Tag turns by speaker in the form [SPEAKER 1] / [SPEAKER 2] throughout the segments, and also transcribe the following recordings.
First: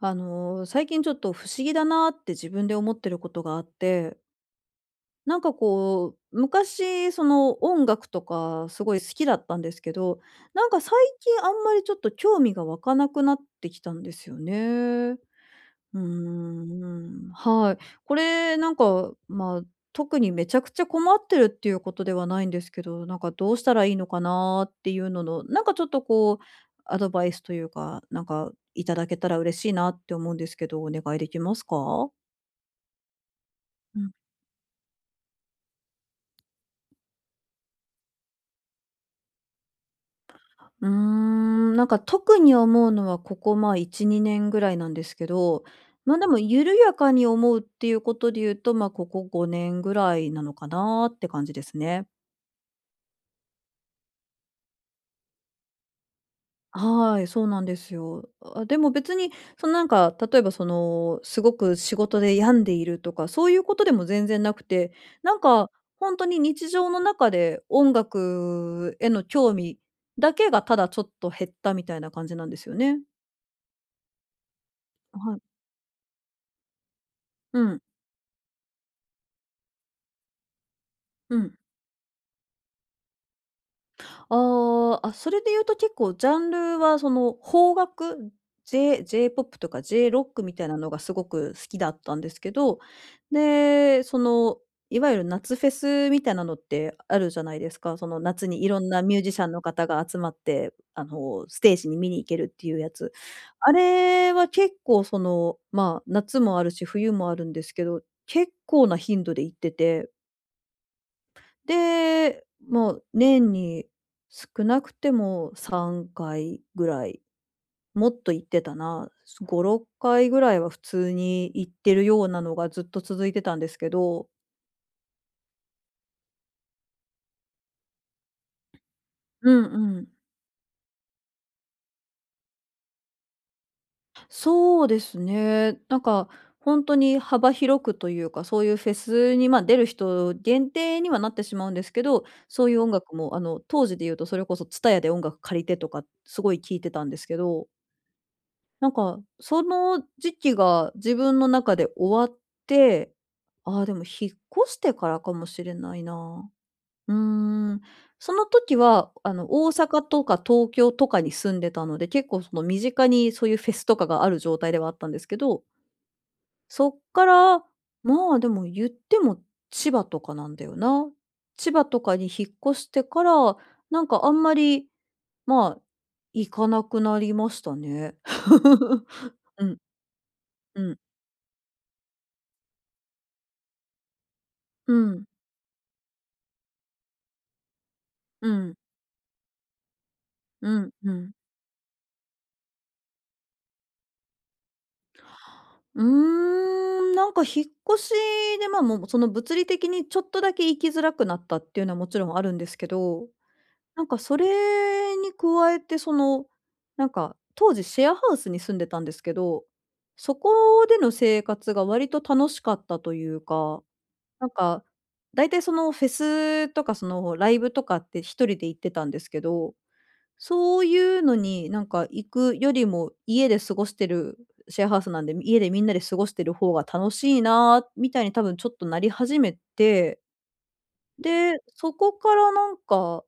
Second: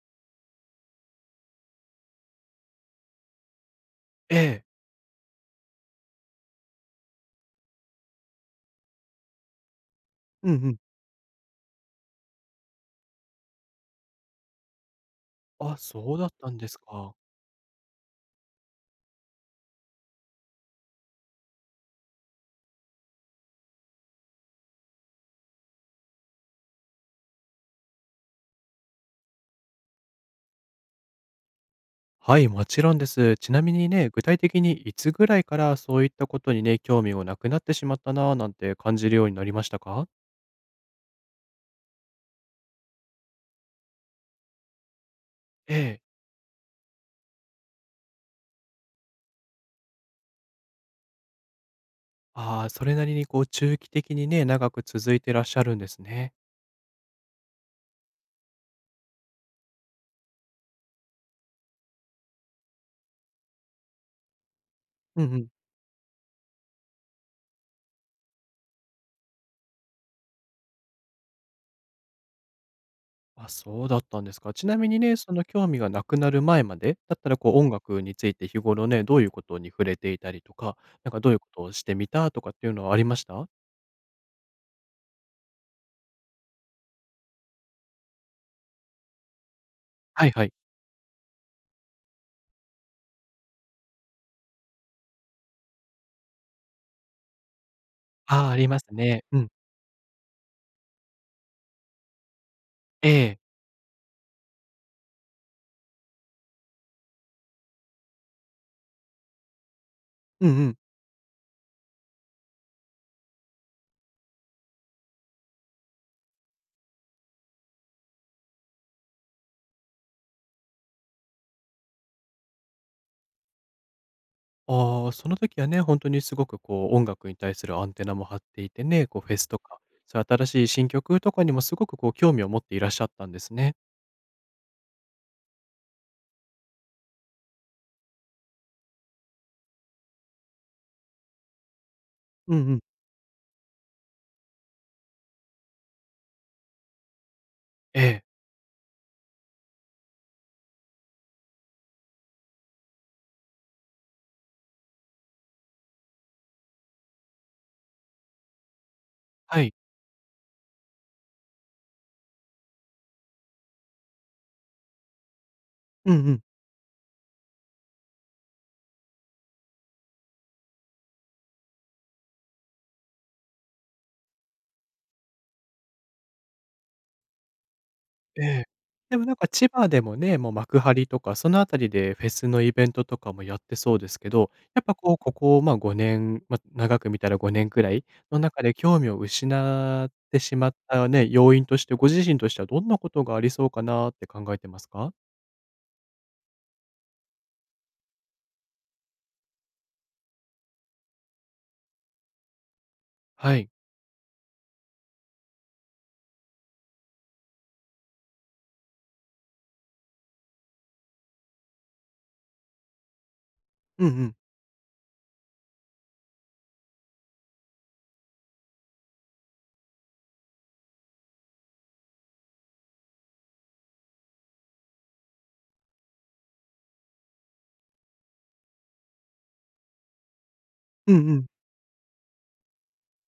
[SPEAKER 1] あの、最近ちょっと不思議だなって自分で思ってることがあって、
[SPEAKER 2] ええ。
[SPEAKER 1] なんかこう、昔その音楽とかすごい好きだったんですけど、
[SPEAKER 2] うん
[SPEAKER 1] な
[SPEAKER 2] う
[SPEAKER 1] ん
[SPEAKER 2] ん。
[SPEAKER 1] か最近あんまりちょっと興味が湧かなくなってきたんですよね。う
[SPEAKER 2] あ、
[SPEAKER 1] ー
[SPEAKER 2] そうだったんですか。
[SPEAKER 1] ん、はい。これなんか、まあ、特にめちゃくちゃ困ってるっていうことではないんですけど、なんかどうしたらいいのかなっていうのの、なんかちょっとこう、アドバイスというか、なんかいただけたら嬉しいなって思うんですけど、お願いできますか？
[SPEAKER 2] はい、もちろんです。ちなみに
[SPEAKER 1] う
[SPEAKER 2] ね、
[SPEAKER 1] ん。
[SPEAKER 2] 具体的にいつぐらいからそういったことにね、興味をなくなってしまったなぁなんて感じるようになりましたか？
[SPEAKER 1] うーん、なんか特に思うのはここ、まあ、1、2年ぐらいなんですけど、
[SPEAKER 2] ええ。
[SPEAKER 1] ま、でも緩やかに思うっていうことで言うと、ま、ここ5年ぐらいなのかなって感じですね。
[SPEAKER 2] ああ、それなりにこう中期的にね、長く続いてらっしゃるんですね。
[SPEAKER 1] はい、そうなんですよ。あ、でも別に、そのなんか、例えばその、すごく仕事で病んでいるとか、そういうことでも全然なくて、
[SPEAKER 2] うん
[SPEAKER 1] な
[SPEAKER 2] う
[SPEAKER 1] ん
[SPEAKER 2] ん。
[SPEAKER 1] か、本当に日常の中で音楽への興味だけがただちょっと減ったみたいな感じなんですよね。
[SPEAKER 2] あ、そうだったんですか。ちなみにね、そ
[SPEAKER 1] はい。
[SPEAKER 2] の興味がなくなる前まで、だったらこう
[SPEAKER 1] う
[SPEAKER 2] 音
[SPEAKER 1] ん、
[SPEAKER 2] 楽について日頃ね、どういうことに触れていたりとか、なんかどうい
[SPEAKER 1] う
[SPEAKER 2] うこ
[SPEAKER 1] ん。
[SPEAKER 2] とをしてみたとかっていうのはありました？
[SPEAKER 1] ああ、あ、それで言うと結構ジャンルはその邦楽、J-POP とか j ロッ
[SPEAKER 2] はい
[SPEAKER 1] ク
[SPEAKER 2] はい。
[SPEAKER 1] みたいなのがすごく好きだったんですけど、で、その、いわゆる夏フェスみたいなのってあるじゃないですか。その
[SPEAKER 2] あ
[SPEAKER 1] 夏
[SPEAKER 2] あ、あ
[SPEAKER 1] に
[SPEAKER 2] り
[SPEAKER 1] い
[SPEAKER 2] ま
[SPEAKER 1] ろ
[SPEAKER 2] す
[SPEAKER 1] んなミュー
[SPEAKER 2] ね。
[SPEAKER 1] ジ
[SPEAKER 2] う
[SPEAKER 1] シャ
[SPEAKER 2] ん。
[SPEAKER 1] ンの方が集まって、あの、ステージに見に行けるっていうや
[SPEAKER 2] え
[SPEAKER 1] つ。
[SPEAKER 2] え。
[SPEAKER 1] あれは結構その、まあ、夏もあるし、冬もあるんですけど、結構な頻度で行ってて、
[SPEAKER 2] うんうん、
[SPEAKER 1] で、もう年に少なくても3回ぐらい、もっと行ってたな、5、6回ぐらいは普通に行ってるようなのがずっと続いてたんですけど。
[SPEAKER 2] ああ、その時はね、本当にすごくこう音楽に対するアンテナも張っていてね、こうフェス
[SPEAKER 1] う
[SPEAKER 2] と
[SPEAKER 1] ん
[SPEAKER 2] か、
[SPEAKER 1] うん。
[SPEAKER 2] そういう新しい新曲とかにもすごくこう興味を持っていらっしゃったんですね。
[SPEAKER 1] そうですね。なんかほんとに幅広くというか、そういうフェスに、ま、出る人限定にはなってしまうんですけど、
[SPEAKER 2] う
[SPEAKER 1] そ
[SPEAKER 2] ん
[SPEAKER 1] う
[SPEAKER 2] う
[SPEAKER 1] い
[SPEAKER 2] ん。
[SPEAKER 1] う音楽もあの、当時で言うとそれこそ TSUTAYA で音楽借りてとか、すごい聴いてたんですけど。
[SPEAKER 2] ええ、
[SPEAKER 1] なんか、その時期が自分の中で終わって、ああ、でも引っ越してからかもしれないな。うーん。その時は、あの、
[SPEAKER 2] は
[SPEAKER 1] 大
[SPEAKER 2] い。
[SPEAKER 1] 阪とか東京とかに住んでたので、結構その身近にそういうフェスとかがある状態ではあったんですけど、
[SPEAKER 2] うんうん。
[SPEAKER 1] そっから、まあ、でも言っても千葉とかなんだよな。千葉とかに引っ越してから、なんかあんまり、まあ、行かなくなりましたね。
[SPEAKER 2] ええ。でもなんか
[SPEAKER 1] う
[SPEAKER 2] 千
[SPEAKER 1] ん。
[SPEAKER 2] 葉でもね、もう幕
[SPEAKER 1] うん。
[SPEAKER 2] 張とかそのあたりでフェスのイベントとかもやってそうですけど、やっ
[SPEAKER 1] う
[SPEAKER 2] ぱこう、
[SPEAKER 1] ん。
[SPEAKER 2] ここ、5年、長く見たら5年くらいの
[SPEAKER 1] う
[SPEAKER 2] 中で
[SPEAKER 1] ん。
[SPEAKER 2] 興味を失ってしまっ
[SPEAKER 1] うん。
[SPEAKER 2] た
[SPEAKER 1] う
[SPEAKER 2] ね、
[SPEAKER 1] ん。
[SPEAKER 2] 要因として、ご自身としてはどんなことがありそうかなって考えてますか？
[SPEAKER 1] うーん、なんか引っ越しで、ま、もうその物理的にちょっとだけ行きづらくなったっていうのはもちろんあるんですけど、
[SPEAKER 2] はい。
[SPEAKER 1] なんかそれに加えてその、なんか当時シェアハウスに住んでたんですけど、そこでの生活が割と楽しかったというか、
[SPEAKER 2] うんうん。
[SPEAKER 1] なんか、だいたいそのフェスとかそのライブとかって一人で行ってたんですけど、そういうのになんか行くよりも、家で過ごしてるシェアハウスなんで、家でみんなで過ごしてる方が楽しいなみたいに多分ちょっとなり始めて、
[SPEAKER 2] うんうん。
[SPEAKER 1] で、そこからなんか、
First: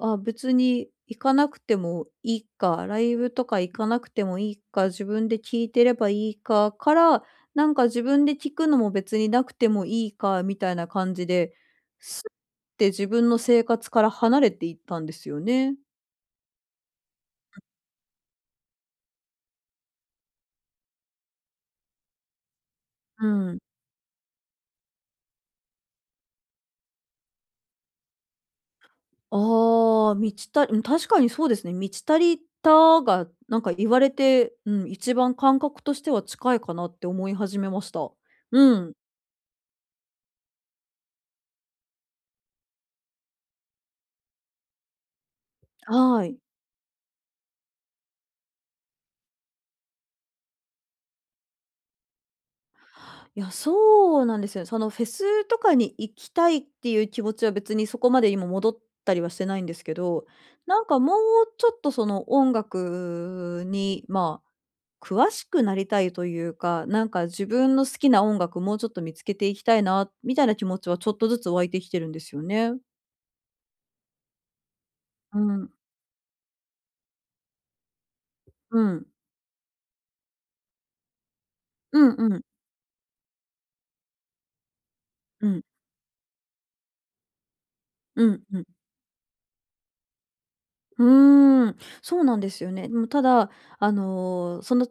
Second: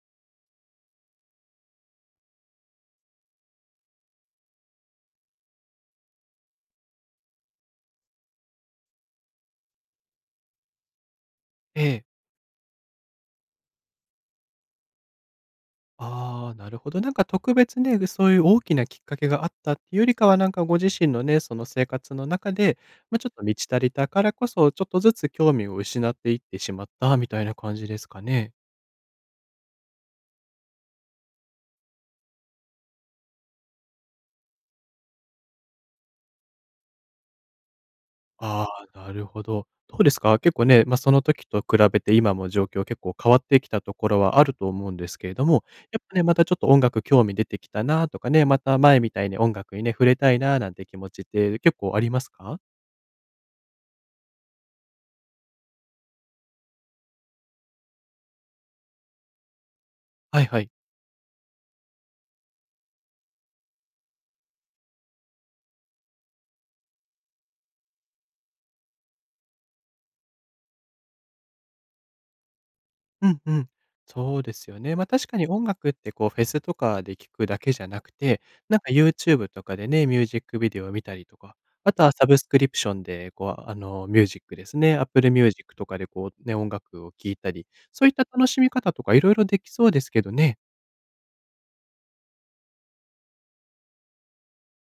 [SPEAKER 1] あ、別に行かなくてもいいか、ライブとか行かなくてもいいか、自分で聞いてればいいかから、なんか自分で聞くのも別になくてもいいかみたいな感じで、
[SPEAKER 2] ええ。
[SPEAKER 1] すって自分の生活から離れていったんですよね。
[SPEAKER 2] ああ、なるほど。なんか特別ね、そういう大きなきっかけがあったっていうよりかは、なんかご自身のね、その生活の中で、ち
[SPEAKER 1] う
[SPEAKER 2] ょっと満
[SPEAKER 1] ん。
[SPEAKER 2] ち足りたからこそ、ちょっとずつ興味を失っていってしまったみたいな感じですかね。
[SPEAKER 1] ああ、満ちたりうん、確かにそうですね。満ち足りたが、なんか言われて、うん、一番感覚としては近いかなって思い始めました。
[SPEAKER 2] あ
[SPEAKER 1] うん、
[SPEAKER 2] あ、なるほど。どうですか？結構ね、その時と比べて今も状況結構変わってきたところはあると思うんですけれども、やっぱね、
[SPEAKER 1] は
[SPEAKER 2] ま
[SPEAKER 1] い。
[SPEAKER 2] たちょっと音楽興味出てきたなとかね、また前みたいに音楽にね、触れたいななんて気持ちって結構ありますか？
[SPEAKER 1] いや、そうなんですよ。そのフェスとかに行きたいっていう気持ちは別にそこまで今戻ったりはしてないんですけど、
[SPEAKER 2] はいはい。
[SPEAKER 1] なんかもうちょっとその音楽に、まあ、詳しくなりたいというか、なんか自分の好きな音楽もうちょっと見つけていきたいなみたいな気持ちはちょっとずつ湧いてきてるんですよね。
[SPEAKER 2] うんうん。そうですよね。確か
[SPEAKER 1] う
[SPEAKER 2] に音
[SPEAKER 1] ん、
[SPEAKER 2] 楽ってこうフェスとかで聴くだけじゃなくて、なん
[SPEAKER 1] う
[SPEAKER 2] か
[SPEAKER 1] ん、
[SPEAKER 2] YouTube とかでね、ミュージックビデオを見たりとか、あ
[SPEAKER 1] う
[SPEAKER 2] とは
[SPEAKER 1] ん
[SPEAKER 2] サブ
[SPEAKER 1] うん、
[SPEAKER 2] スクリプションでこう、ミュージックですね、Apple
[SPEAKER 1] うん、
[SPEAKER 2] Music とかでこうね、音楽を聴いたり、そういった
[SPEAKER 1] うん、
[SPEAKER 2] 楽し
[SPEAKER 1] うん。
[SPEAKER 2] み方とかいろいろできそうですけどね。
[SPEAKER 1] うーん、そうなんですよね。でもただ、あの、その、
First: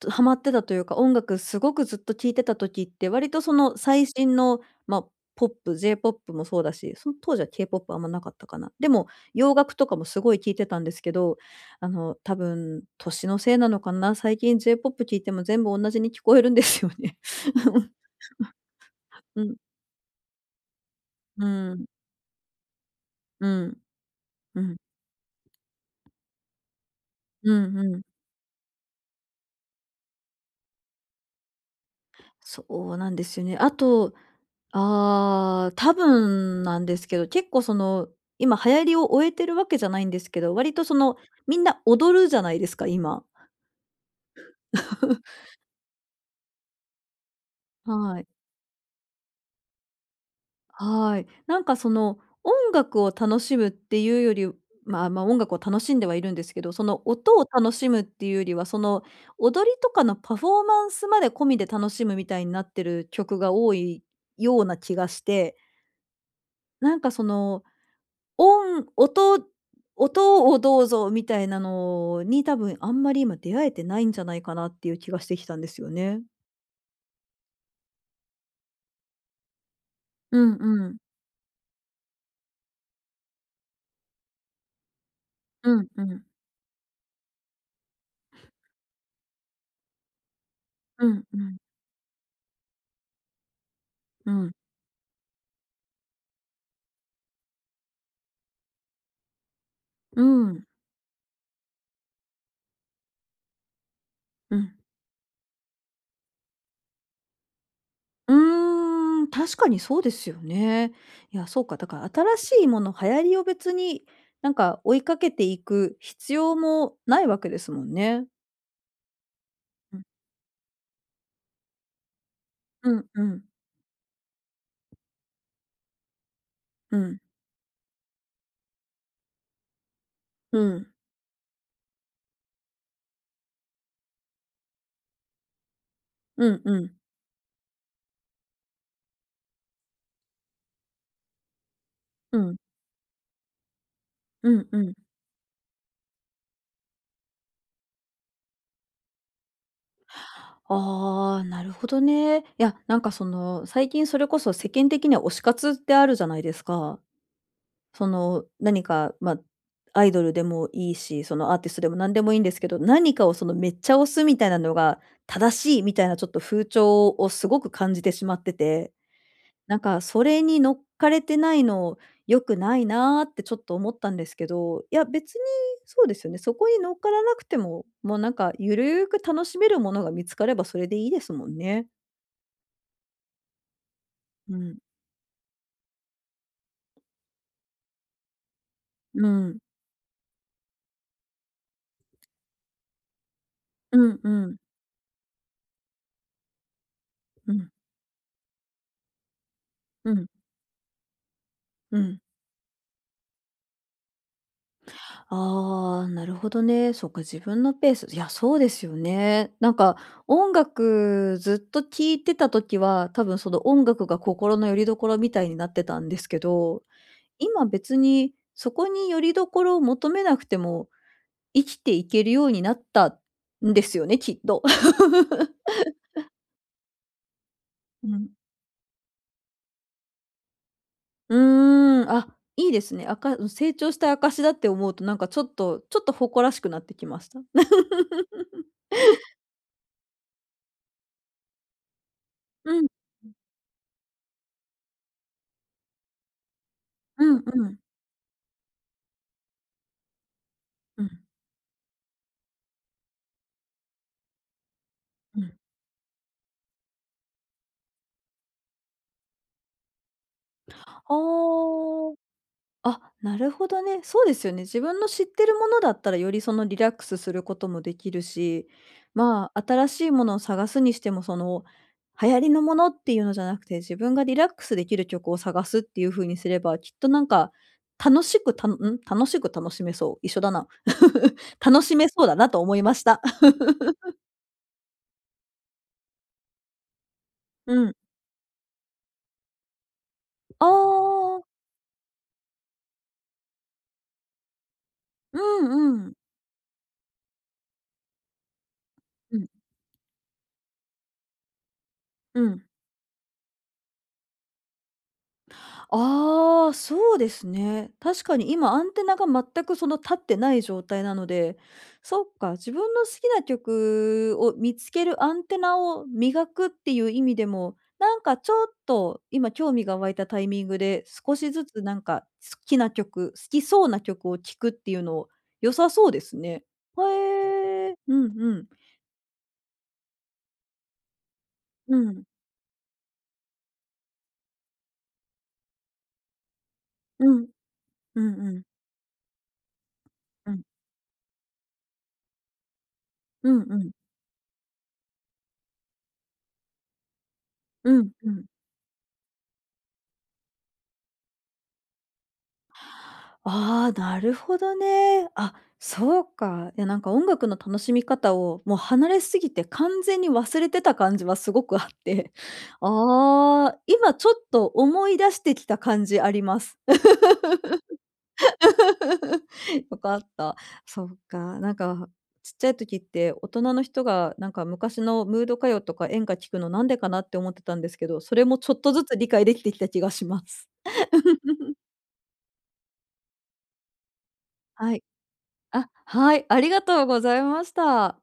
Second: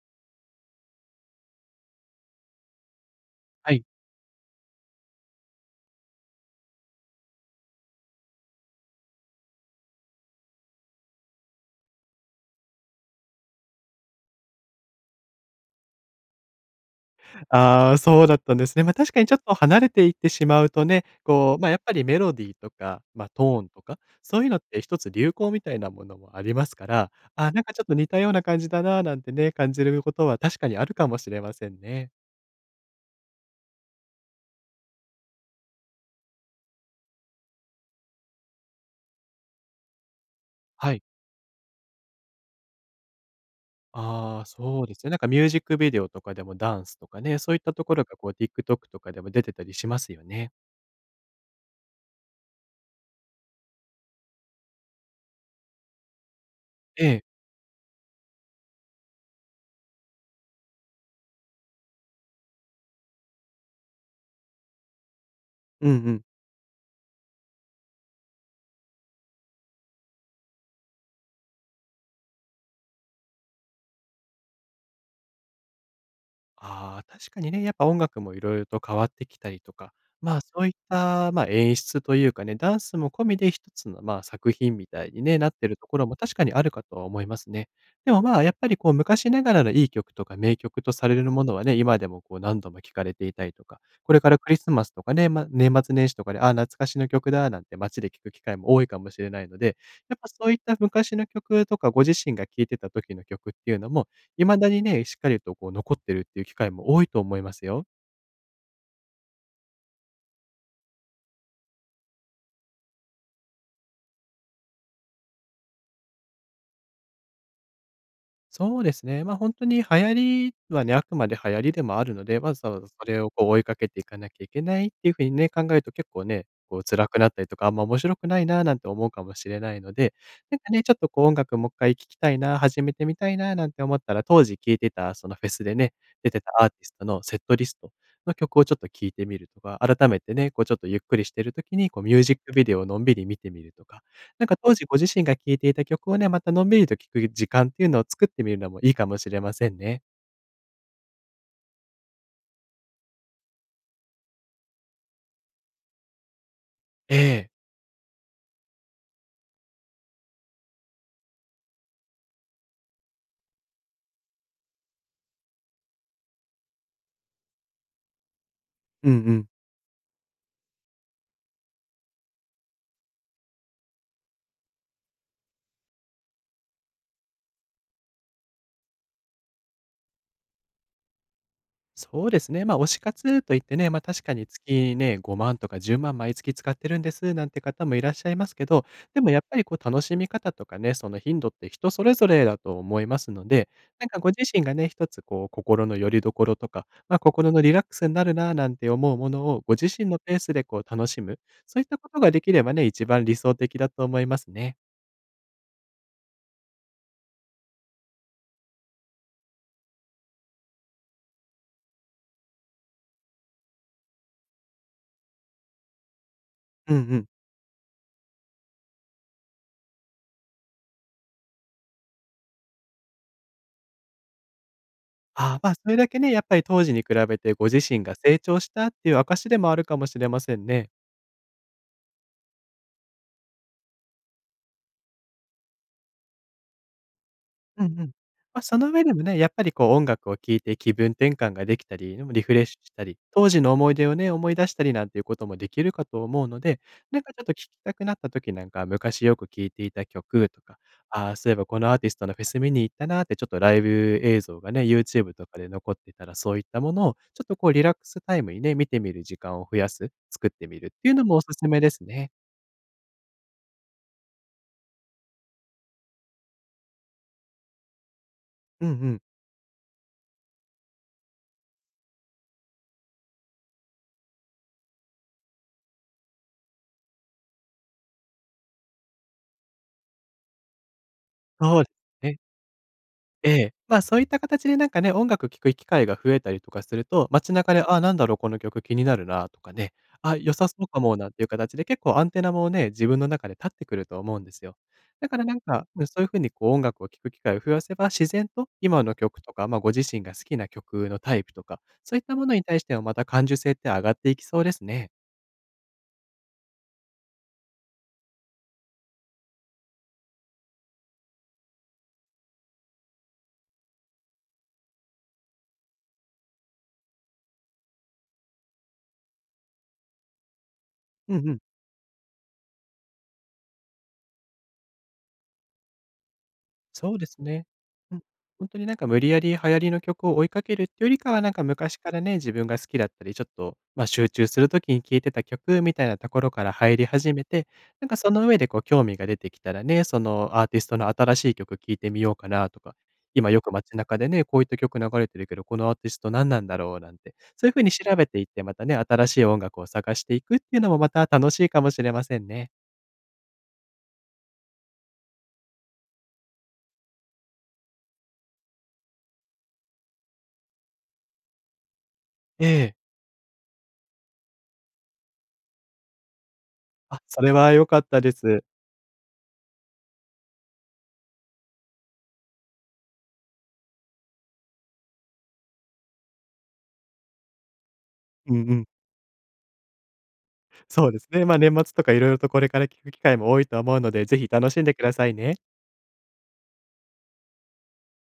[SPEAKER 1] とハマってたというか、音楽すごくずっと聴いてた時って、割とそ
[SPEAKER 2] は
[SPEAKER 1] の
[SPEAKER 2] い。
[SPEAKER 1] 最新の、まあ、ポップ、J-POP もそうだし、その当時は K-POP あんまなかったかな。でも、洋楽とかもすごい聴いてたんですけど、あの、多分年のせいなのかな、最近 J-POP 聴いても全部同じに聞こえるんですよね。
[SPEAKER 2] あ あ、そうだったんですね。確かにちょっ
[SPEAKER 1] う
[SPEAKER 2] と
[SPEAKER 1] ん、
[SPEAKER 2] 離れていってしまうとね、
[SPEAKER 1] う
[SPEAKER 2] こう、
[SPEAKER 1] ん、う
[SPEAKER 2] や
[SPEAKER 1] ー
[SPEAKER 2] っ
[SPEAKER 1] ん、
[SPEAKER 2] ぱりメロディーとか、ト
[SPEAKER 1] うん、う
[SPEAKER 2] ーン
[SPEAKER 1] ん、
[SPEAKER 2] とか、そういうのっ
[SPEAKER 1] うんうんうんうんう
[SPEAKER 2] て一つ流行みたいなものもありますから、
[SPEAKER 1] ん
[SPEAKER 2] あ、なん
[SPEAKER 1] う
[SPEAKER 2] か
[SPEAKER 1] ん
[SPEAKER 2] ちょっと
[SPEAKER 1] うん、
[SPEAKER 2] 似たような感じだななんてね、感じることは確かにあるかもしれませんね。
[SPEAKER 1] そうなんですよね。あと、ああ、多分なんですけど、結構その、今流行りを終えてるわけじゃないんですけど、割と
[SPEAKER 2] は
[SPEAKER 1] そ
[SPEAKER 2] い。
[SPEAKER 1] の、みんな踊るじゃないですか、今。
[SPEAKER 2] ああ、そうですね。なんかミュー ジックビデオとかでもダンスとかね、そういったところが
[SPEAKER 1] は
[SPEAKER 2] こ
[SPEAKER 1] い。
[SPEAKER 2] う TikTok とかでも出てたりしますよね。
[SPEAKER 1] はい。なんかその、音楽を楽しむっていうより、まあまあ、音楽を楽しんではいるんですけど、その
[SPEAKER 2] ええ。
[SPEAKER 1] 音を楽しむっていうよりは、その踊りとかのパフォーマンスまで込みで楽しむみたいになってる曲が多いような気がして、
[SPEAKER 2] うんうん。
[SPEAKER 1] なんかその音音音をどうぞみたいなのに、多分あんまり今出会えてないんじゃないかなっていう気がしてきたんですよね。
[SPEAKER 2] ああ、確かにね、やっぱ音楽もいろいろと変わってきたりとか、
[SPEAKER 1] うん
[SPEAKER 2] そういっ
[SPEAKER 1] うん。
[SPEAKER 2] た、演出というかね、ダンスも込みで一つの、作品みたいにね、なって
[SPEAKER 1] う
[SPEAKER 2] ると
[SPEAKER 1] ん
[SPEAKER 2] こ
[SPEAKER 1] う
[SPEAKER 2] ろも
[SPEAKER 1] ん。
[SPEAKER 2] 確かにあるかとは思いますね。でも、やっぱりこう昔ながらのいい曲とか名曲とさ
[SPEAKER 1] う
[SPEAKER 2] れ
[SPEAKER 1] ん
[SPEAKER 2] る
[SPEAKER 1] う
[SPEAKER 2] もの
[SPEAKER 1] ん。
[SPEAKER 2] はね、今でもこう何度も聴かれていたりとか、これか
[SPEAKER 1] う
[SPEAKER 2] らク
[SPEAKER 1] ん。
[SPEAKER 2] リスマスとかね、年末年始とかで、ああ、懐かしの曲だなんて街で聴く機会も多いかもしれないので、やっ
[SPEAKER 1] う
[SPEAKER 2] ぱそういっ
[SPEAKER 1] ん。
[SPEAKER 2] た昔の曲とかご自身が聴いてた時の曲っていうのも、
[SPEAKER 1] う
[SPEAKER 2] 未だ
[SPEAKER 1] ん。
[SPEAKER 2] にね、しっかりとこう残ってるっていう機会も多いと思いますよ。
[SPEAKER 1] うーん、確かにそうですよね。いや、そうか、だから新しいもの、流行りを別になんか追いかけていく必要もないわけですもんね。
[SPEAKER 2] そうですね。あ本当に流
[SPEAKER 1] うん。
[SPEAKER 2] 行りはね、あくまで流行りでもあるので、わざわざそ
[SPEAKER 1] うん
[SPEAKER 2] れ
[SPEAKER 1] う
[SPEAKER 2] をこ
[SPEAKER 1] ん。
[SPEAKER 2] う追いかけていかなきゃいけないっていう風にね、考えると結構ね、こう
[SPEAKER 1] う
[SPEAKER 2] 辛く
[SPEAKER 1] ん。
[SPEAKER 2] なったりとか、あんま面白くないななんて思うかもしれないので、なん
[SPEAKER 1] う
[SPEAKER 2] かね、
[SPEAKER 1] ん。
[SPEAKER 2] ちょっとこう音楽もう一回聴きたいな、始めてみたいななんて思ったら、当時聴いてたそのフェスでね、出てた
[SPEAKER 1] うん
[SPEAKER 2] アーテ
[SPEAKER 1] う
[SPEAKER 2] ィス
[SPEAKER 1] ん。
[SPEAKER 2] トのセットリストの曲をちょっと聴いてみるとか、改めてね、こうちょっとゆっくりしてる時に、こうミュージッ
[SPEAKER 1] う
[SPEAKER 2] ク
[SPEAKER 1] ん。
[SPEAKER 2] ビデオをのんびり見てみるとか、なん
[SPEAKER 1] う
[SPEAKER 2] か
[SPEAKER 1] ん
[SPEAKER 2] 当
[SPEAKER 1] う
[SPEAKER 2] 時
[SPEAKER 1] ん。
[SPEAKER 2] ご自身が聴いていた曲をね、またのんびりと聴く時間っていうのを作ってみるのもいいかもしれませんね。
[SPEAKER 1] ああ、なるほどね。いや、なんかその、最近それこそ世間的には推し活ってあるじゃないですか。
[SPEAKER 2] ええ。
[SPEAKER 1] その、何か、まあ、アイドルでもいいし、そのアーティストでも何でもいいんですけど、何かをそのめっちゃ推すみたいなのが正しいみたいなちょっと風潮をすごく感じてしまってて。
[SPEAKER 2] うんうん。
[SPEAKER 1] なんかそれに乗っかれてないの良くないなーってちょっと思ったんですけど、いや別にそうですよね、そこに乗っからなくても、もうなんかゆるーく楽しめるものが見つかればそれでいいですもんね。
[SPEAKER 2] そうですね。推し活と言ってね、確かに
[SPEAKER 1] うん。
[SPEAKER 2] 月ね、5万とか10万毎月使ってるんですなんて方もいらっしゃいますけど、で
[SPEAKER 1] う
[SPEAKER 2] もやっぱ
[SPEAKER 1] ん。
[SPEAKER 2] りこう楽しみ方とかね、その頻度って人それぞれだと思いますので、
[SPEAKER 1] う
[SPEAKER 2] なんか
[SPEAKER 1] ん
[SPEAKER 2] ご
[SPEAKER 1] う
[SPEAKER 2] 自
[SPEAKER 1] ん。
[SPEAKER 2] 身がね、一つこう心の拠り所とか、心
[SPEAKER 1] う
[SPEAKER 2] の
[SPEAKER 1] ん。
[SPEAKER 2] リラックスになるななんて思うものをご自身
[SPEAKER 1] う
[SPEAKER 2] の
[SPEAKER 1] ん。
[SPEAKER 2] ペースでこう楽しむ、そういった
[SPEAKER 1] う
[SPEAKER 2] こと
[SPEAKER 1] ん。
[SPEAKER 2] ができればね、一番理想的だと思いますね。
[SPEAKER 1] ああ、なるほどね。そっか、自分のペース。いや、そうですよね。なんか音楽ずっと聴いてた時は、多分その音楽が心の拠り所みたいになってたんですけど、
[SPEAKER 2] うんうん。
[SPEAKER 1] 今別にそこに拠り所を求めなくても生きていけるようになったんですよね、きっと。
[SPEAKER 2] ああ、それだけね、やっぱり当時に比べてご自身
[SPEAKER 1] う
[SPEAKER 2] が
[SPEAKER 1] ん。
[SPEAKER 2] 成長したっていう証でもあるかもしれませんね。
[SPEAKER 1] うーん、あ、いいですね。あか成長した証だって思うとなんかちょっとちょっと誇らしくなってきました。
[SPEAKER 2] うんうん。その 上でもね、やっぱりこう音楽を聴いて気分転換ができたり、でもリフレッ
[SPEAKER 1] う
[SPEAKER 2] シュ
[SPEAKER 1] ん、
[SPEAKER 2] したり、当時の思い出をね、思い出したりなんていうこともできるかと思うので、なん
[SPEAKER 1] う
[SPEAKER 2] かちょ
[SPEAKER 1] ん
[SPEAKER 2] っと聞
[SPEAKER 1] う
[SPEAKER 2] き
[SPEAKER 1] ん。
[SPEAKER 2] たくなった時なんか、昔よく聴いていた曲とか、
[SPEAKER 1] うん、
[SPEAKER 2] ああ、そういえばこのアーティストのフェス見に行ったなーって、ちょっとライブ映像がね、YouTube
[SPEAKER 1] う
[SPEAKER 2] とか
[SPEAKER 1] ん。
[SPEAKER 2] で残ってたら、そういったものをちょっとこうリラックスタイムにね、見てみる時間を増やす、作ってみるっていう
[SPEAKER 1] あ
[SPEAKER 2] のもおすすめです
[SPEAKER 1] あ。
[SPEAKER 2] ね。
[SPEAKER 1] あ、なるほどね。そうですよね。自分の知ってるものだったら、よりそのリラックスすることもできるし、
[SPEAKER 2] うんうん。
[SPEAKER 1] まあ、新しいものを探すにしても、その、流行りのものっていうのじゃなくて、自分がリラックスできる曲を探すっていう風にすれば、きっとなんか、楽しく楽しめそう。一緒だな。
[SPEAKER 2] そ
[SPEAKER 1] 楽
[SPEAKER 2] うで
[SPEAKER 1] しめそ
[SPEAKER 2] す
[SPEAKER 1] うだ
[SPEAKER 2] ね。
[SPEAKER 1] なと思いました。
[SPEAKER 2] え え、そういった形でなんかね、音楽聴く機会が増えたりとかすると、街中で、
[SPEAKER 1] うん。
[SPEAKER 2] あ、なんだろう、この曲気になるなとかね、あ、良さ
[SPEAKER 1] あ
[SPEAKER 2] そうかもなんて
[SPEAKER 1] あ。
[SPEAKER 2] いう形で結構アンテナもね、自分の中で立ってくると思うんですよ。だか
[SPEAKER 1] う
[SPEAKER 2] らなんか、
[SPEAKER 1] ん
[SPEAKER 2] うん、
[SPEAKER 1] う
[SPEAKER 2] そ
[SPEAKER 1] ん。
[SPEAKER 2] ういう風にこう音楽を聴く機会を増やせば、自然と今の
[SPEAKER 1] う
[SPEAKER 2] 曲
[SPEAKER 1] ん。
[SPEAKER 2] とか、ご自身が好きな曲のタイプとか、そういった
[SPEAKER 1] う
[SPEAKER 2] ものに
[SPEAKER 1] ん。
[SPEAKER 2] 対してもまた感受性って上がっていきそうですね。
[SPEAKER 1] ああ、そうですね。確かに今アンテナが全くその立ってない状態なので、そっか、自分の好きな曲を見つけるアンテナを磨くっていう意味でも、なんかちょっと今興味が湧いたタイミングで
[SPEAKER 2] う
[SPEAKER 1] 少
[SPEAKER 2] ん
[SPEAKER 1] し
[SPEAKER 2] うん。
[SPEAKER 1] ずつなんか好きな曲、好きそうな曲を聴くっていうのを良さそうですね。へ
[SPEAKER 2] そうですね。
[SPEAKER 1] え。う
[SPEAKER 2] うん。
[SPEAKER 1] んう
[SPEAKER 2] ほ
[SPEAKER 1] ん。
[SPEAKER 2] んとになんか無理やり流行りの曲を追いかけるってよりかは、なんか昔
[SPEAKER 1] う
[SPEAKER 2] から
[SPEAKER 1] ん。
[SPEAKER 2] ね、自分が好きだったり、ちょっと、集中する時に聴いてた曲みたいなところから入り
[SPEAKER 1] う
[SPEAKER 2] 始め
[SPEAKER 1] ん。
[SPEAKER 2] て、なんか
[SPEAKER 1] うん
[SPEAKER 2] その
[SPEAKER 1] う
[SPEAKER 2] 上
[SPEAKER 1] ん。
[SPEAKER 2] でこう興味が出てきたらね、その
[SPEAKER 1] うん。
[SPEAKER 2] アーティストの新しい曲聴いてみようかなとか、今
[SPEAKER 1] う
[SPEAKER 2] よ
[SPEAKER 1] ん
[SPEAKER 2] く
[SPEAKER 1] うん。
[SPEAKER 2] 街中でね、こういった曲流れてるけど、このアーティスト何なんだろうなんて、そういう風に
[SPEAKER 1] うん
[SPEAKER 2] 調べ
[SPEAKER 1] う
[SPEAKER 2] てい
[SPEAKER 1] ん。
[SPEAKER 2] って、またね、新しい音楽を探していくっていうのもまた楽しいかもしれませんね。
[SPEAKER 1] ああ、なるほどね。あ、そうか。いや、なんか音楽の楽しみ方をもう離れすぎて完全に忘れてた感じはすごくあって。
[SPEAKER 2] え え。
[SPEAKER 1] ああ、今ちょっと思い出してきた感じあります。
[SPEAKER 2] あ、それは良かったです。
[SPEAKER 1] よかった。そうか。なんか、ちっちゃい時って大人の人がなんか昔のムード歌謡とか演歌聞くのなんでかなって思ってたんですけど、それ
[SPEAKER 2] うん
[SPEAKER 1] もちょ
[SPEAKER 2] う
[SPEAKER 1] っ
[SPEAKER 2] ん。
[SPEAKER 1] とずつ理解できてきた気がします。
[SPEAKER 2] そうですね。年 末とかいろいろとこれから聞く機会も多いと思うので、ぜひ楽しんで
[SPEAKER 1] は
[SPEAKER 2] く
[SPEAKER 1] い。
[SPEAKER 2] ださいね。
[SPEAKER 1] あ、はい、ありがとうございました。